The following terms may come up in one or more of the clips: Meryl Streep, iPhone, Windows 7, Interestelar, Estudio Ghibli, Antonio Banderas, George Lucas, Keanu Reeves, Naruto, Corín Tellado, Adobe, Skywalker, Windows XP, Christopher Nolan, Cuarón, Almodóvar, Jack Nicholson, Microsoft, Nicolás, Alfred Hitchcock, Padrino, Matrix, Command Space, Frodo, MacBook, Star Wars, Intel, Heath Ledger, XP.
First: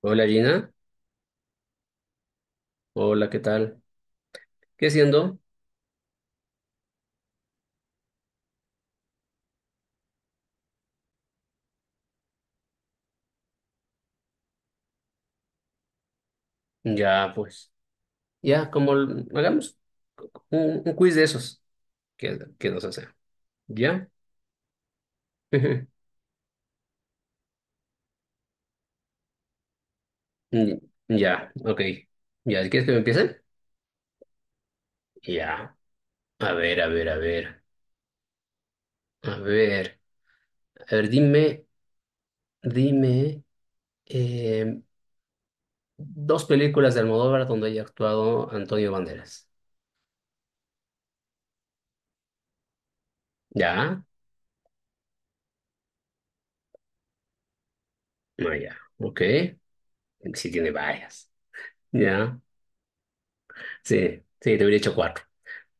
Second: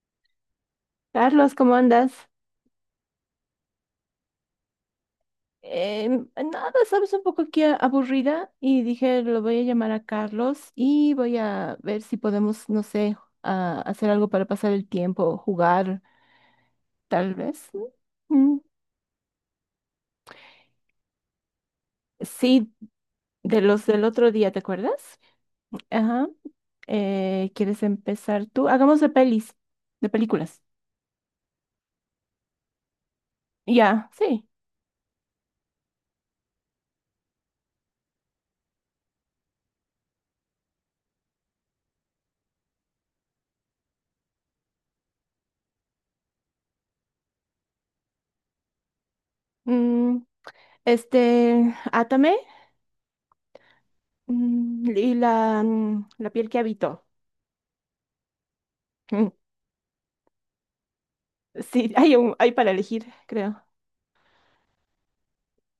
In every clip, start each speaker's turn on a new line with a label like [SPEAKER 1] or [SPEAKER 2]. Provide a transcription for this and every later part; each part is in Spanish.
[SPEAKER 1] Hola Gina,
[SPEAKER 2] Carlos, ¿cómo andas?
[SPEAKER 1] hola, ¿qué tal? ¿Qué siendo?
[SPEAKER 2] Nada, sabes, un poco aquí aburrida y dije, lo voy a llamar a Carlos y voy a ver si podemos, no sé, hacer algo para pasar el tiempo, jugar,
[SPEAKER 1] Ya,
[SPEAKER 2] tal vez.
[SPEAKER 1] pues,
[SPEAKER 2] Mm,
[SPEAKER 1] ya, como hagamos un quiz de esos que
[SPEAKER 2] Sí,
[SPEAKER 1] nos hacen.
[SPEAKER 2] de los del
[SPEAKER 1] ¿Ya?
[SPEAKER 2] otro día, ¿te acuerdas?
[SPEAKER 1] Ujú.
[SPEAKER 2] Ajá. ¿Quieres empezar tú? Hagamos de pelis, de películas.
[SPEAKER 1] Mm, Ya, ok. ¿Ya quieres que me empiece?
[SPEAKER 2] Ya, sí.
[SPEAKER 1] Ya. A ver, a ver, a ver. A ver, a ver, dime, dime eh, dos películas de Almodóvar donde haya actuado Antonio Banderas.
[SPEAKER 2] Mm, este, Átame
[SPEAKER 1] ¿Ya?
[SPEAKER 2] y la piel que habito.
[SPEAKER 1] No, ya. Ok. Sí tiene varias.
[SPEAKER 2] Sí,
[SPEAKER 1] ¿Ya?
[SPEAKER 2] hay para elegir, creo.
[SPEAKER 1] Sí, sí, te hubiera hecho cuatro.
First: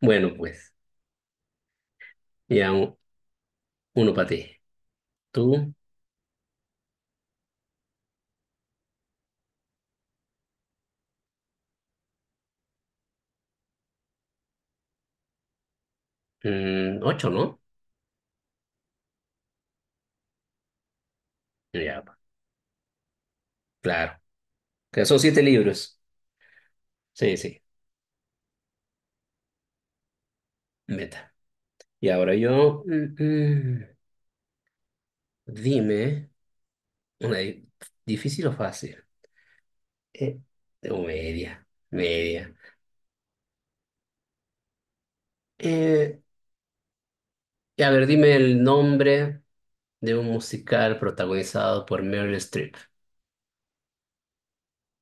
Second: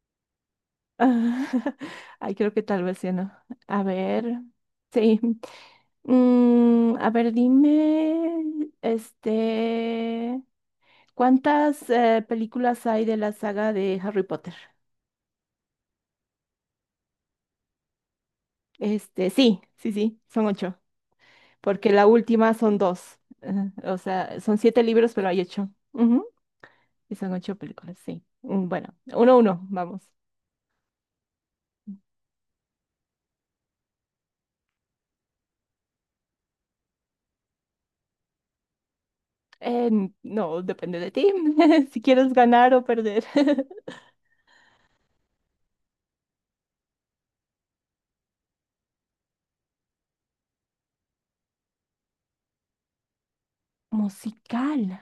[SPEAKER 1] Bueno, pues.
[SPEAKER 2] Ay, creo que
[SPEAKER 1] Ya,
[SPEAKER 2] tal vez sí, ¿no? A
[SPEAKER 1] uno para
[SPEAKER 2] ver,
[SPEAKER 1] ti.
[SPEAKER 2] sí.
[SPEAKER 1] Tú,
[SPEAKER 2] A ver, dime, este, ¿cuántas películas hay de la saga de Harry Potter?
[SPEAKER 1] ocho, ¿no?
[SPEAKER 2] Este, sí, son ocho, porque
[SPEAKER 1] Ya,
[SPEAKER 2] la última son dos. Ajá. O
[SPEAKER 1] claro.
[SPEAKER 2] sea, son siete
[SPEAKER 1] Que
[SPEAKER 2] libros,
[SPEAKER 1] son
[SPEAKER 2] pero hay
[SPEAKER 1] siete
[SPEAKER 2] ocho.
[SPEAKER 1] libros.
[SPEAKER 2] Ujú. Y son
[SPEAKER 1] Sí,
[SPEAKER 2] ocho
[SPEAKER 1] sí,
[SPEAKER 2] películas, sí. Bueno, uno a uno, vamos.
[SPEAKER 1] meta. Y ahora yo, dime, una difícil o fácil.
[SPEAKER 2] Eh,
[SPEAKER 1] Eh,
[SPEAKER 2] no,
[SPEAKER 1] o
[SPEAKER 2] depende de ti,
[SPEAKER 1] media,
[SPEAKER 2] si quieres
[SPEAKER 1] media.
[SPEAKER 2] ganar o perder.
[SPEAKER 1] Eh, y a ver, dime el nombre de un musical protagonizado por Meryl Streep.
[SPEAKER 2] Musical,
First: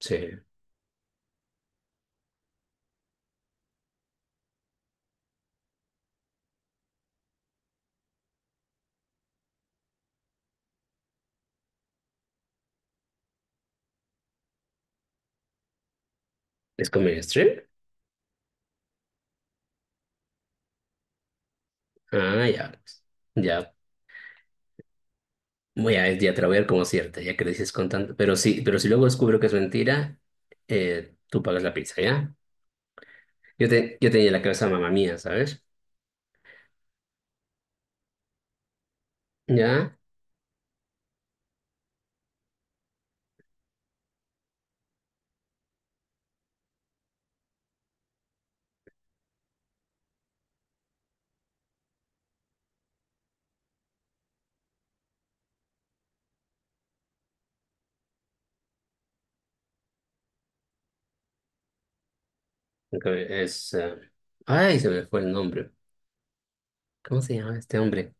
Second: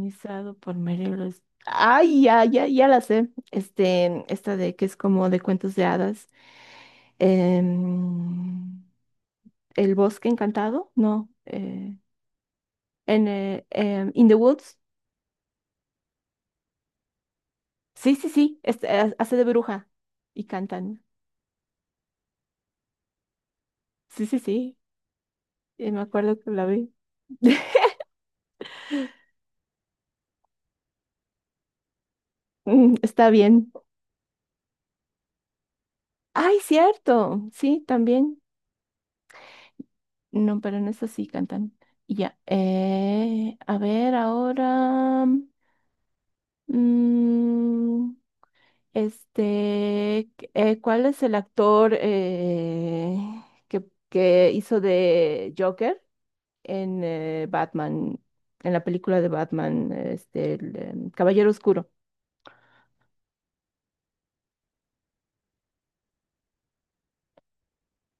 [SPEAKER 1] Sí,
[SPEAKER 2] por Meryl Streep. Ay, ya, ya, ya la sé. Este, esta de que es como de cuentos de hadas. Em, El bosque encantado, no. In the Woods.
[SPEAKER 1] ¿es con Meryl Streep?
[SPEAKER 2] Sí, sí, sí. Este, hace de bruja y cantan.
[SPEAKER 1] Ah, ya, pues. Ya,
[SPEAKER 2] Sí, sí, sí. Me acuerdo
[SPEAKER 1] Te la
[SPEAKER 2] que
[SPEAKER 1] voy a
[SPEAKER 2] la
[SPEAKER 1] dar como
[SPEAKER 2] vi.
[SPEAKER 1] cierta, ya que lo dices con tanto. Pero sí, pero si luego descubro que es mentira, tú pagas la pizza, ¿ya?
[SPEAKER 2] Está
[SPEAKER 1] Yo,
[SPEAKER 2] bien.
[SPEAKER 1] te, yo tenía en la cabeza mamá mía, ¿sabes?
[SPEAKER 2] Ay, cierto. Sí, también.
[SPEAKER 1] ¿Ya?
[SPEAKER 2] No, pero en esta sí cantan. Y ya. A ver, ahora. mm, ¿Cuál es el actor que, que hizo de Joker en Batman? En la película de Batman, este, Caballero Oscuro.
[SPEAKER 1] Aunque Es. Ay, se me fue el nombre. ¿Cómo se llama este hombre?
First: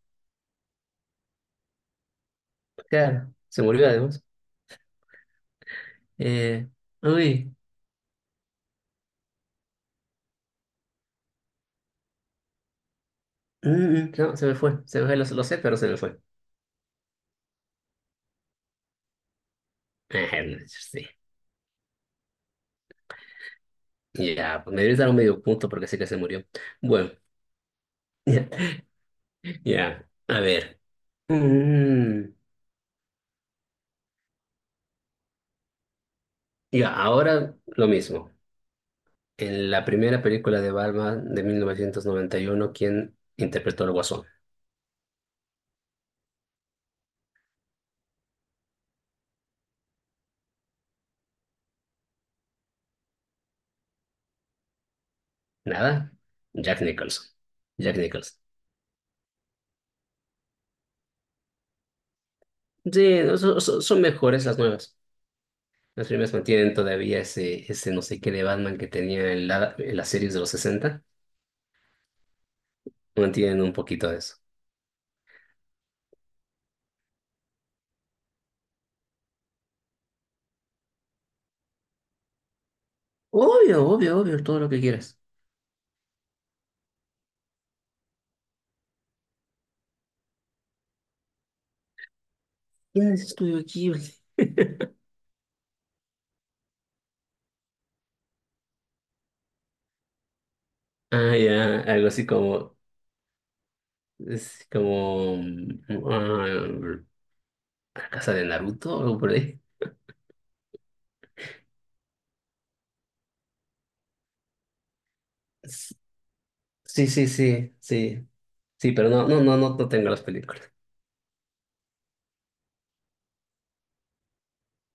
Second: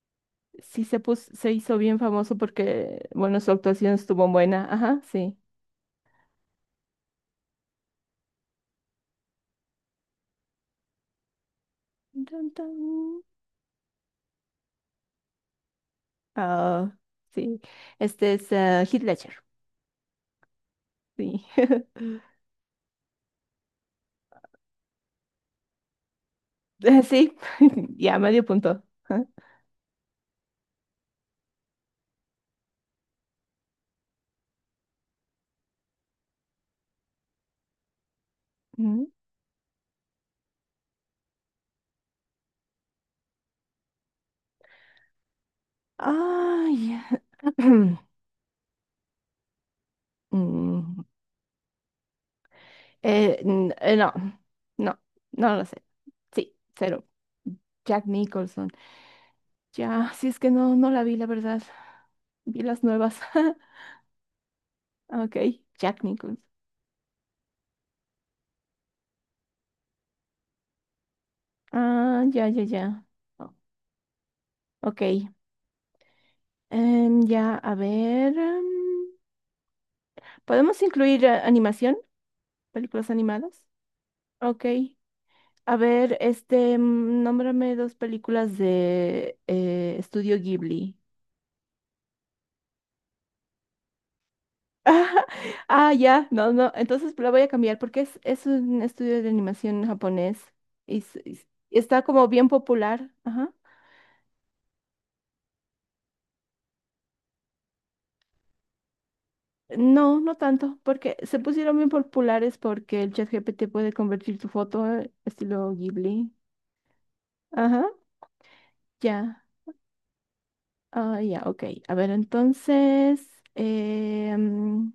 [SPEAKER 2] Sí se se hizo bien famoso porque,
[SPEAKER 1] Claro,
[SPEAKER 2] bueno, su
[SPEAKER 1] se murió
[SPEAKER 2] actuación
[SPEAKER 1] además.
[SPEAKER 2] estuvo buena. Ajá, sí.
[SPEAKER 1] Eh, uy,
[SPEAKER 2] Dun, dun.
[SPEAKER 1] mm, no, se me fue. Se me fue, lo sé, pero se me fue.
[SPEAKER 2] Ah, sí. Este es Heath Ledger.
[SPEAKER 1] Sí.
[SPEAKER 2] Sí.
[SPEAKER 1] Ya, pues me debes dar un medio punto porque sé que se murió. Bueno,
[SPEAKER 2] Sí, ya medio punto. Ajá.
[SPEAKER 1] ya, a ver. Mm, ya, ahora lo mismo.
[SPEAKER 2] Mm.
[SPEAKER 1] En la primera película de Batman de 1991, ¿quién interpretó al Guasón?
[SPEAKER 2] Ay. Mm. No, no, no lo sé.
[SPEAKER 1] Nada,
[SPEAKER 2] Sí,
[SPEAKER 1] Jack
[SPEAKER 2] cero.
[SPEAKER 1] Nicholson. Jack
[SPEAKER 2] Jack
[SPEAKER 1] Nicholson.
[SPEAKER 2] Nicholson. Ya, si es que no, no la vi, la verdad. Vi las nuevas.
[SPEAKER 1] Sí, no, son mejores las nuevas.
[SPEAKER 2] Ok, Jack
[SPEAKER 1] Las primeras
[SPEAKER 2] Nicholson.
[SPEAKER 1] mantienen todavía ese, ese no sé qué de Batman que tenía en las series de los 60.
[SPEAKER 2] Ah, ya, ya, ya. O-
[SPEAKER 1] Mantienen un poquito de eso.
[SPEAKER 2] Ok. Ya, a ver. ¿Podemos incluir animación? ¿Películas animadas?
[SPEAKER 1] Obvio, obvio, obvio, todo
[SPEAKER 2] Ok.
[SPEAKER 1] lo que quieras.
[SPEAKER 2] A ver, este, nómbrame dos películas de Estudio Ghibli.
[SPEAKER 1] ¿Quién es Estudio Ghibli?
[SPEAKER 2] Ah, ya, no, no, entonces la voy a cambiar porque es un estudio de animación japonés y, s- y
[SPEAKER 1] Ah,
[SPEAKER 2] s-
[SPEAKER 1] ya,
[SPEAKER 2] está
[SPEAKER 1] algo así
[SPEAKER 2] como bien
[SPEAKER 1] como,
[SPEAKER 2] popular. Ajá.
[SPEAKER 1] es como, ah, la casa de Naruto o algo por ahí.
[SPEAKER 2] No, no tanto, porque se pusieron bien populares porque el chat GPT puede convertir tu foto estilo
[SPEAKER 1] S-
[SPEAKER 2] Ghibli.
[SPEAKER 1] Sí, sí, sí,
[SPEAKER 2] Ajá,
[SPEAKER 1] sí. Sí, pero no, no,
[SPEAKER 2] ya.
[SPEAKER 1] no, no, no tengo las películas.
[SPEAKER 2] Ah, ya, ok. A ver, entonces, eh, mm,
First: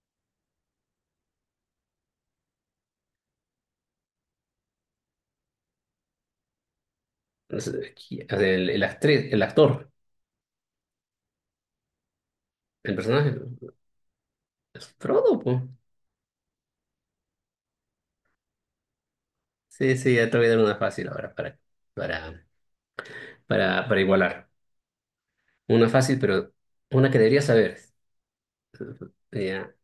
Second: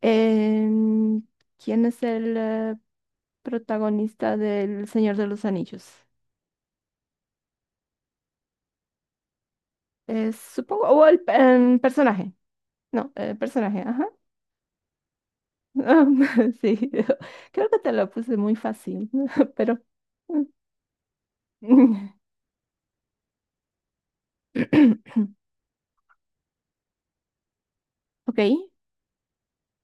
[SPEAKER 2] em, ¿quién es el...? Protagonista del Señor de los Anillos.
[SPEAKER 1] O sea, el actriz, el actor,
[SPEAKER 2] Es, supongo, o el personaje.
[SPEAKER 1] el
[SPEAKER 2] No,
[SPEAKER 1] personaje,
[SPEAKER 2] el personaje, ajá.
[SPEAKER 1] es Frodo, po.
[SPEAKER 2] Sí, creo que te lo puse muy fácil, pero...
[SPEAKER 1] Sí, sí, ya te voy a dar una fácil ahora para,
[SPEAKER 2] mm.
[SPEAKER 1] para, igualar. Una fácil, pero una que deberías saber.
[SPEAKER 2] Ok,
[SPEAKER 1] Ya,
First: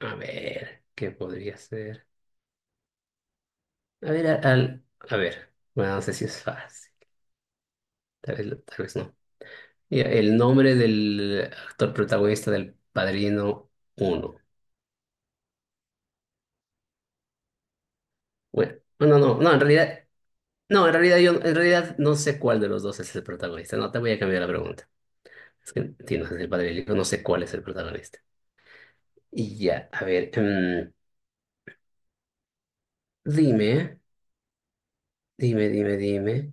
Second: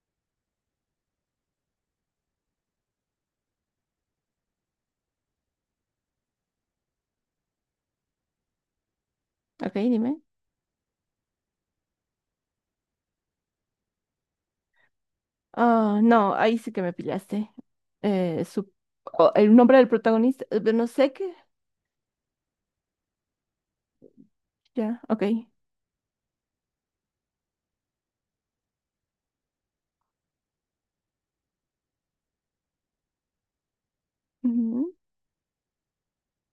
[SPEAKER 1] a ver, ¿qué podría ser? A ver, a ver, bueno, no sé si es fácil, tal vez no.
[SPEAKER 2] ok,
[SPEAKER 1] Ya,
[SPEAKER 2] dime.
[SPEAKER 1] el nombre del actor protagonista del Padrino Uno.
[SPEAKER 2] Ah, no, ahí sí que me pillaste. Eh,
[SPEAKER 1] Bueno, no, no,
[SPEAKER 2] o
[SPEAKER 1] no, no,
[SPEAKER 2] el
[SPEAKER 1] en
[SPEAKER 2] nombre del
[SPEAKER 1] realidad
[SPEAKER 2] protagonista, no
[SPEAKER 1] no, en
[SPEAKER 2] sé
[SPEAKER 1] realidad yo
[SPEAKER 2] qué.
[SPEAKER 1] en realidad no sé cuál de los dos es el protagonista. No, te voy a cambiar la pregunta.
[SPEAKER 2] Ya, ok.
[SPEAKER 1] Es que tienes el padre y el hijo, no sé cuál es el protagonista. Y ya, a ver, dime,
[SPEAKER 2] Ujú,
[SPEAKER 1] dime.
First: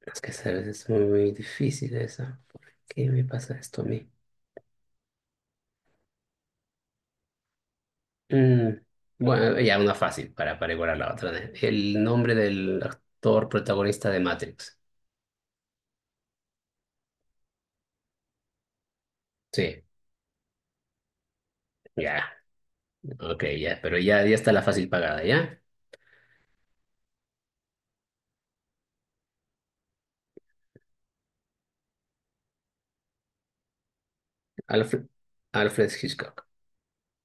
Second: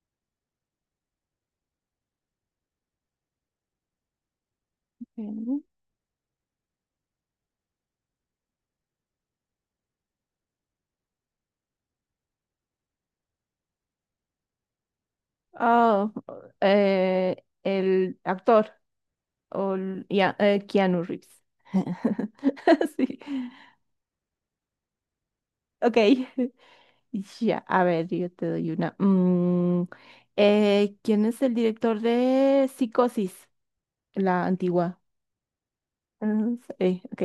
[SPEAKER 1] Es que sabes, es muy difícil esa. ¿Por qué me pasa esto a mí?
[SPEAKER 2] ok.
[SPEAKER 1] Mm, bueno, ya una fácil para, igualar la otra, ¿eh? El nombre del actor protagonista de Matrix.
[SPEAKER 2] Ah, el actor. O
[SPEAKER 1] Sí,
[SPEAKER 2] l- y a- Keanu Reeves.
[SPEAKER 1] ya,
[SPEAKER 2] Sí.
[SPEAKER 1] ok, ya, pero ya, ya está la fácil pagada, ¿ya?
[SPEAKER 2] Ok. Ya, a ver, yo te doy una. ¿Quién es el director de Psicosis? La antigua.
[SPEAKER 1] Alfred, Alfred Hitchcock.
[SPEAKER 2] Mm, sí, ok.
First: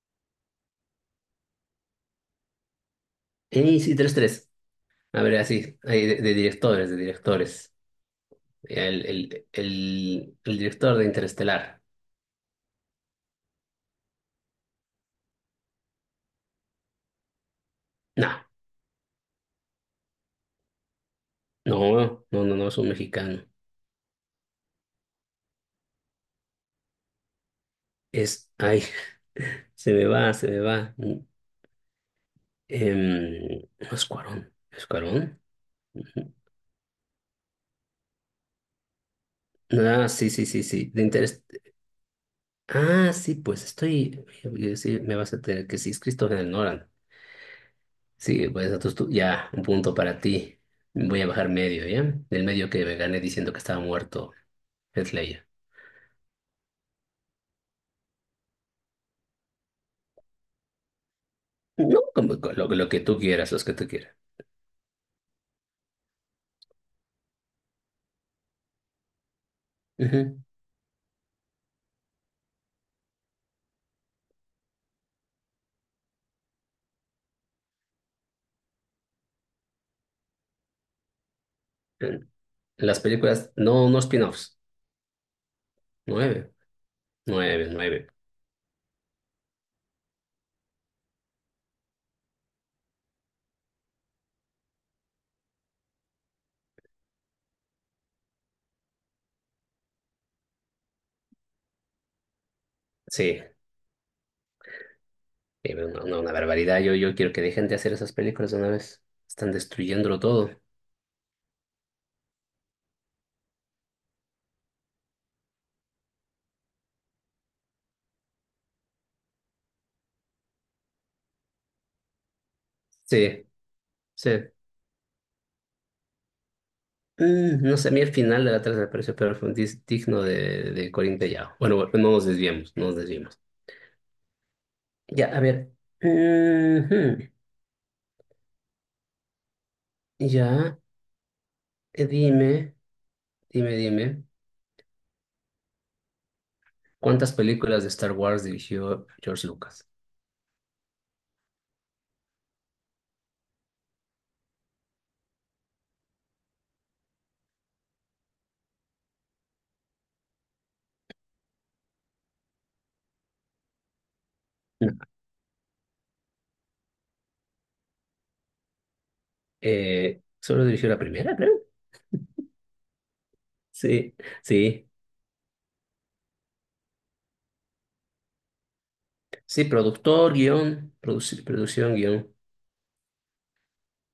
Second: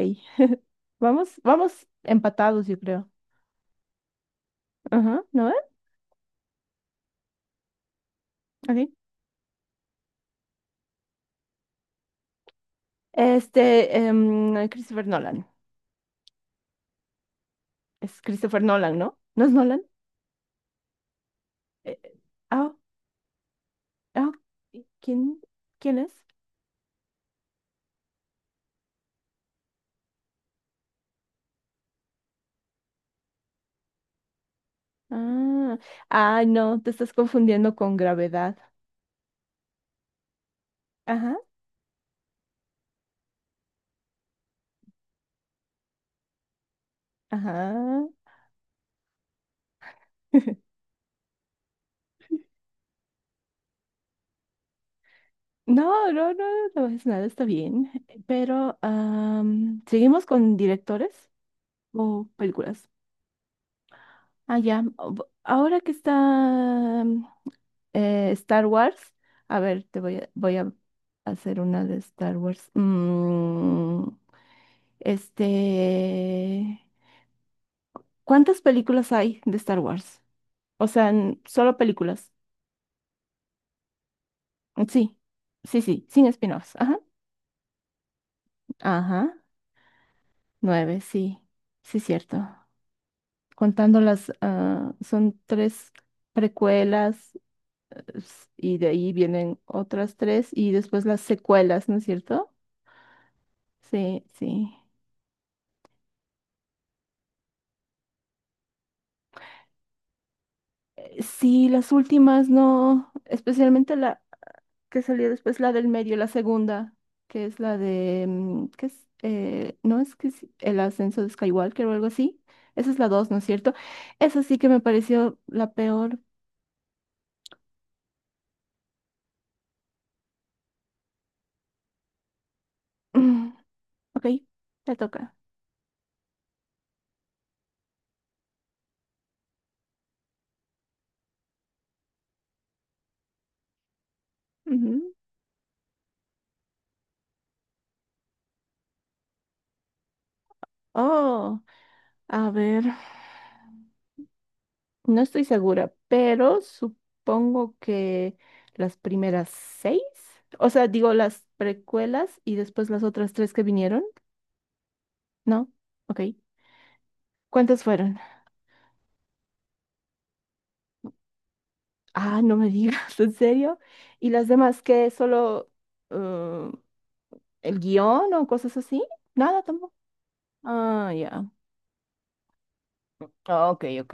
[SPEAKER 2] Vamos, vamos empatados, yo creo.
[SPEAKER 1] Y sí, 3-3. A
[SPEAKER 2] Ajá,
[SPEAKER 1] ver,
[SPEAKER 2] ¿no ve?
[SPEAKER 1] así, ahí de directores, de directores.
[SPEAKER 2] Ok.
[SPEAKER 1] El director de Interestelar.
[SPEAKER 2] Este, Christopher Nolan. Es
[SPEAKER 1] No,
[SPEAKER 2] Christopher Nolan, ¿no? ¿No es Nolan? Eh,
[SPEAKER 1] no, no, no, no
[SPEAKER 2] ah,
[SPEAKER 1] es un mexicano.
[SPEAKER 2] ah, ok. ¿Quién, quién es?
[SPEAKER 1] Ay, se me va, se me va. No es Cuarón, ¿es Cuarón?
[SPEAKER 2] Ah,
[SPEAKER 1] Ujú.
[SPEAKER 2] ah, no, te estás confundiendo con Gravedad.
[SPEAKER 1] Ah, sí, sí, sí, sí.
[SPEAKER 2] Ajá,
[SPEAKER 1] Ah, sí, pues estoy. Sí, me vas a tener que sí, es Christopher Nolan.
[SPEAKER 2] ajá.
[SPEAKER 1] Sí, pues entonces tú, ya, un punto para ti. Voy a bajar medio, ¿ya? Del medio que me gané diciendo que estaba muerto Heath Ledger.
[SPEAKER 2] No, no, no, no es nada, está bien. Pero, am, ¿seguimos con directores
[SPEAKER 1] No,
[SPEAKER 2] o
[SPEAKER 1] como lo,
[SPEAKER 2] películas?
[SPEAKER 1] lo que tú quieras, los que tú quieras.
[SPEAKER 2] Ah, ya. Ahora que está mm, Star Wars, a ver,
[SPEAKER 1] Ujú.
[SPEAKER 2] voy a hacer una de Star Wars. Este, ¿cuántas películas hay de Star Wars? O sea, solo
[SPEAKER 1] Eh,
[SPEAKER 2] películas.
[SPEAKER 1] Las películas, no spin-offs.
[SPEAKER 2] Sí, sí, sí, sin
[SPEAKER 1] Nueve,
[SPEAKER 2] spin-offs. Ajá,
[SPEAKER 1] nueve, nueve.
[SPEAKER 2] ajá. Nueve, sí, sí, cierto. Contando las, ah, son tres precuelas y de ahí vienen otras tres y después las secuelas, ¿no es cierto?
[SPEAKER 1] Sí,
[SPEAKER 2] Sí, sí.
[SPEAKER 1] sí, pero no, no, una barbaridad. Yo quiero que dejen de hacer esas películas de una vez. Están destruyéndolo todo.
[SPEAKER 2] Sí, las últimas no, especialmente la que salió después, la del medio, la segunda, que es la de, mm, ¿qué es? No es que es el ascenso de Skywalker o algo así. Esa es la dos, ¿no
[SPEAKER 1] Sí,
[SPEAKER 2] es cierto?
[SPEAKER 1] sí.
[SPEAKER 2] Esa sí que me pareció la peor.
[SPEAKER 1] No sé, a mí el final de la tercera me pareció pero fue digno de Corín Tellado. Bueno, bueno, no nos desviemos, no nos desviemos.
[SPEAKER 2] Mm, Ok, te
[SPEAKER 1] Ya,
[SPEAKER 2] toca.
[SPEAKER 1] a ver. Ujú. Ya, eh, dime, dime. ¿Cuántas películas de Star Wars dirigió George Lucas?
[SPEAKER 2] Oh, a ver, no estoy segura, pero supongo que las primeras seis, o sea, digo las precuelas y después las otras tres que vinieron,
[SPEAKER 1] No,
[SPEAKER 2] ¿no? Ok. ¿Cuántas fueron?
[SPEAKER 1] solo dirigió la primera, creo.
[SPEAKER 2] Ah, no me digas, ¿en serio?
[SPEAKER 1] Sí,
[SPEAKER 2] ¿Y las demás
[SPEAKER 1] sí.
[SPEAKER 2] qué? ¿Solo eh, el guión o cosas así? Nada
[SPEAKER 1] Sí,
[SPEAKER 2] tampoco.
[SPEAKER 1] productor, guión,
[SPEAKER 2] Ah, ya.
[SPEAKER 1] producción, guión.
[SPEAKER 2] Ah, ok, ok.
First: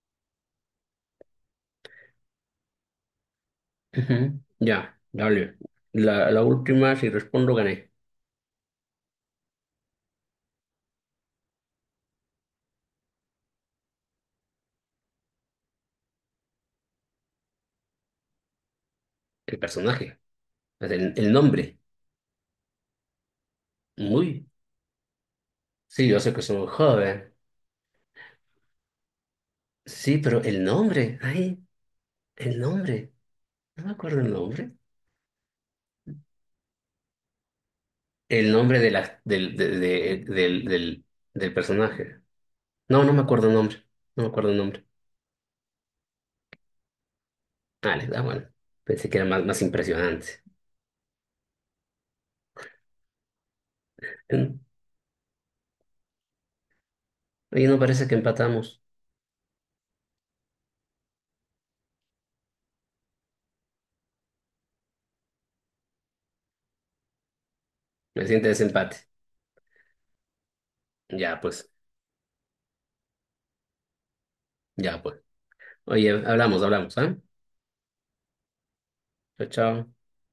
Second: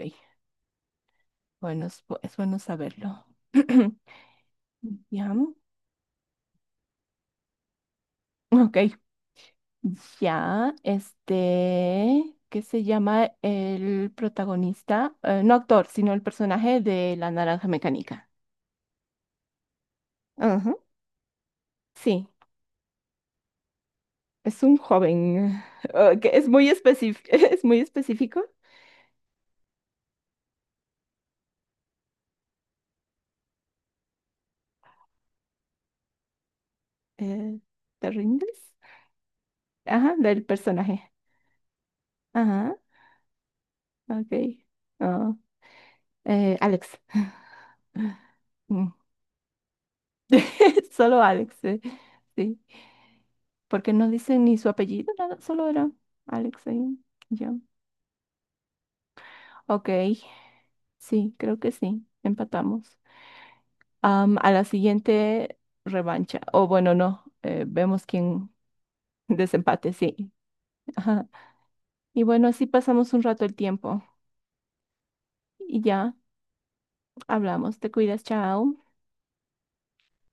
[SPEAKER 2] Bueno, es bueno saberlo.
[SPEAKER 1] Ujú. Ya,
[SPEAKER 2] Ya.
[SPEAKER 1] dale. La última, si respondo, gané.
[SPEAKER 2] Ok. Ya, este, ¿qué se llama el protagonista? No actor, sino el personaje de La Naranja Mecánica.
[SPEAKER 1] El personaje,
[SPEAKER 2] Ajá.
[SPEAKER 1] el nombre.
[SPEAKER 2] Sí,
[SPEAKER 1] Muy.
[SPEAKER 2] es un joven.
[SPEAKER 1] Sí, yo
[SPEAKER 2] Que
[SPEAKER 1] sé que
[SPEAKER 2] es
[SPEAKER 1] soy
[SPEAKER 2] muy específico,
[SPEAKER 1] joven.
[SPEAKER 2] es muy específico.
[SPEAKER 1] Sí, pero el nombre, ay, el nombre. No me acuerdo el nombre.
[SPEAKER 2] eh, ¿Te
[SPEAKER 1] El
[SPEAKER 2] rindes?
[SPEAKER 1] nombre de la, del,
[SPEAKER 2] Ajá,
[SPEAKER 1] de-
[SPEAKER 2] del
[SPEAKER 1] del, del,
[SPEAKER 2] personaje.
[SPEAKER 1] del personaje.
[SPEAKER 2] Ajá,
[SPEAKER 1] No, no me acuerdo el nombre. No me
[SPEAKER 2] ok.
[SPEAKER 1] acuerdo el nombre.
[SPEAKER 2] Ah, Alex.
[SPEAKER 1] Vale, bueno.
[SPEAKER 2] Mm.
[SPEAKER 1] Pensé que era más, más impresionante.
[SPEAKER 2] Solo Alex, sí. Porque no dicen ni su apellido, nada, solo era Alex ahí. Ya.
[SPEAKER 1] Oye, no parece que empatamos.
[SPEAKER 2] Ok, sí, creo que sí, empatamos. Am, a la siguiente revancha, o bueno, no, vemos
[SPEAKER 1] Me siente
[SPEAKER 2] quién
[SPEAKER 1] desempate.
[SPEAKER 2] desempate, sí. Ajá.
[SPEAKER 1] Ya, pues,
[SPEAKER 2] Y bueno, así pasamos un rato el tiempo
[SPEAKER 1] ya, pues.
[SPEAKER 2] y
[SPEAKER 1] Oye,
[SPEAKER 2] ya
[SPEAKER 1] hablamos, hablamos, ¿ah?
[SPEAKER 2] hablamos. Te cuidas, chao.
[SPEAKER 1] Chao, chao.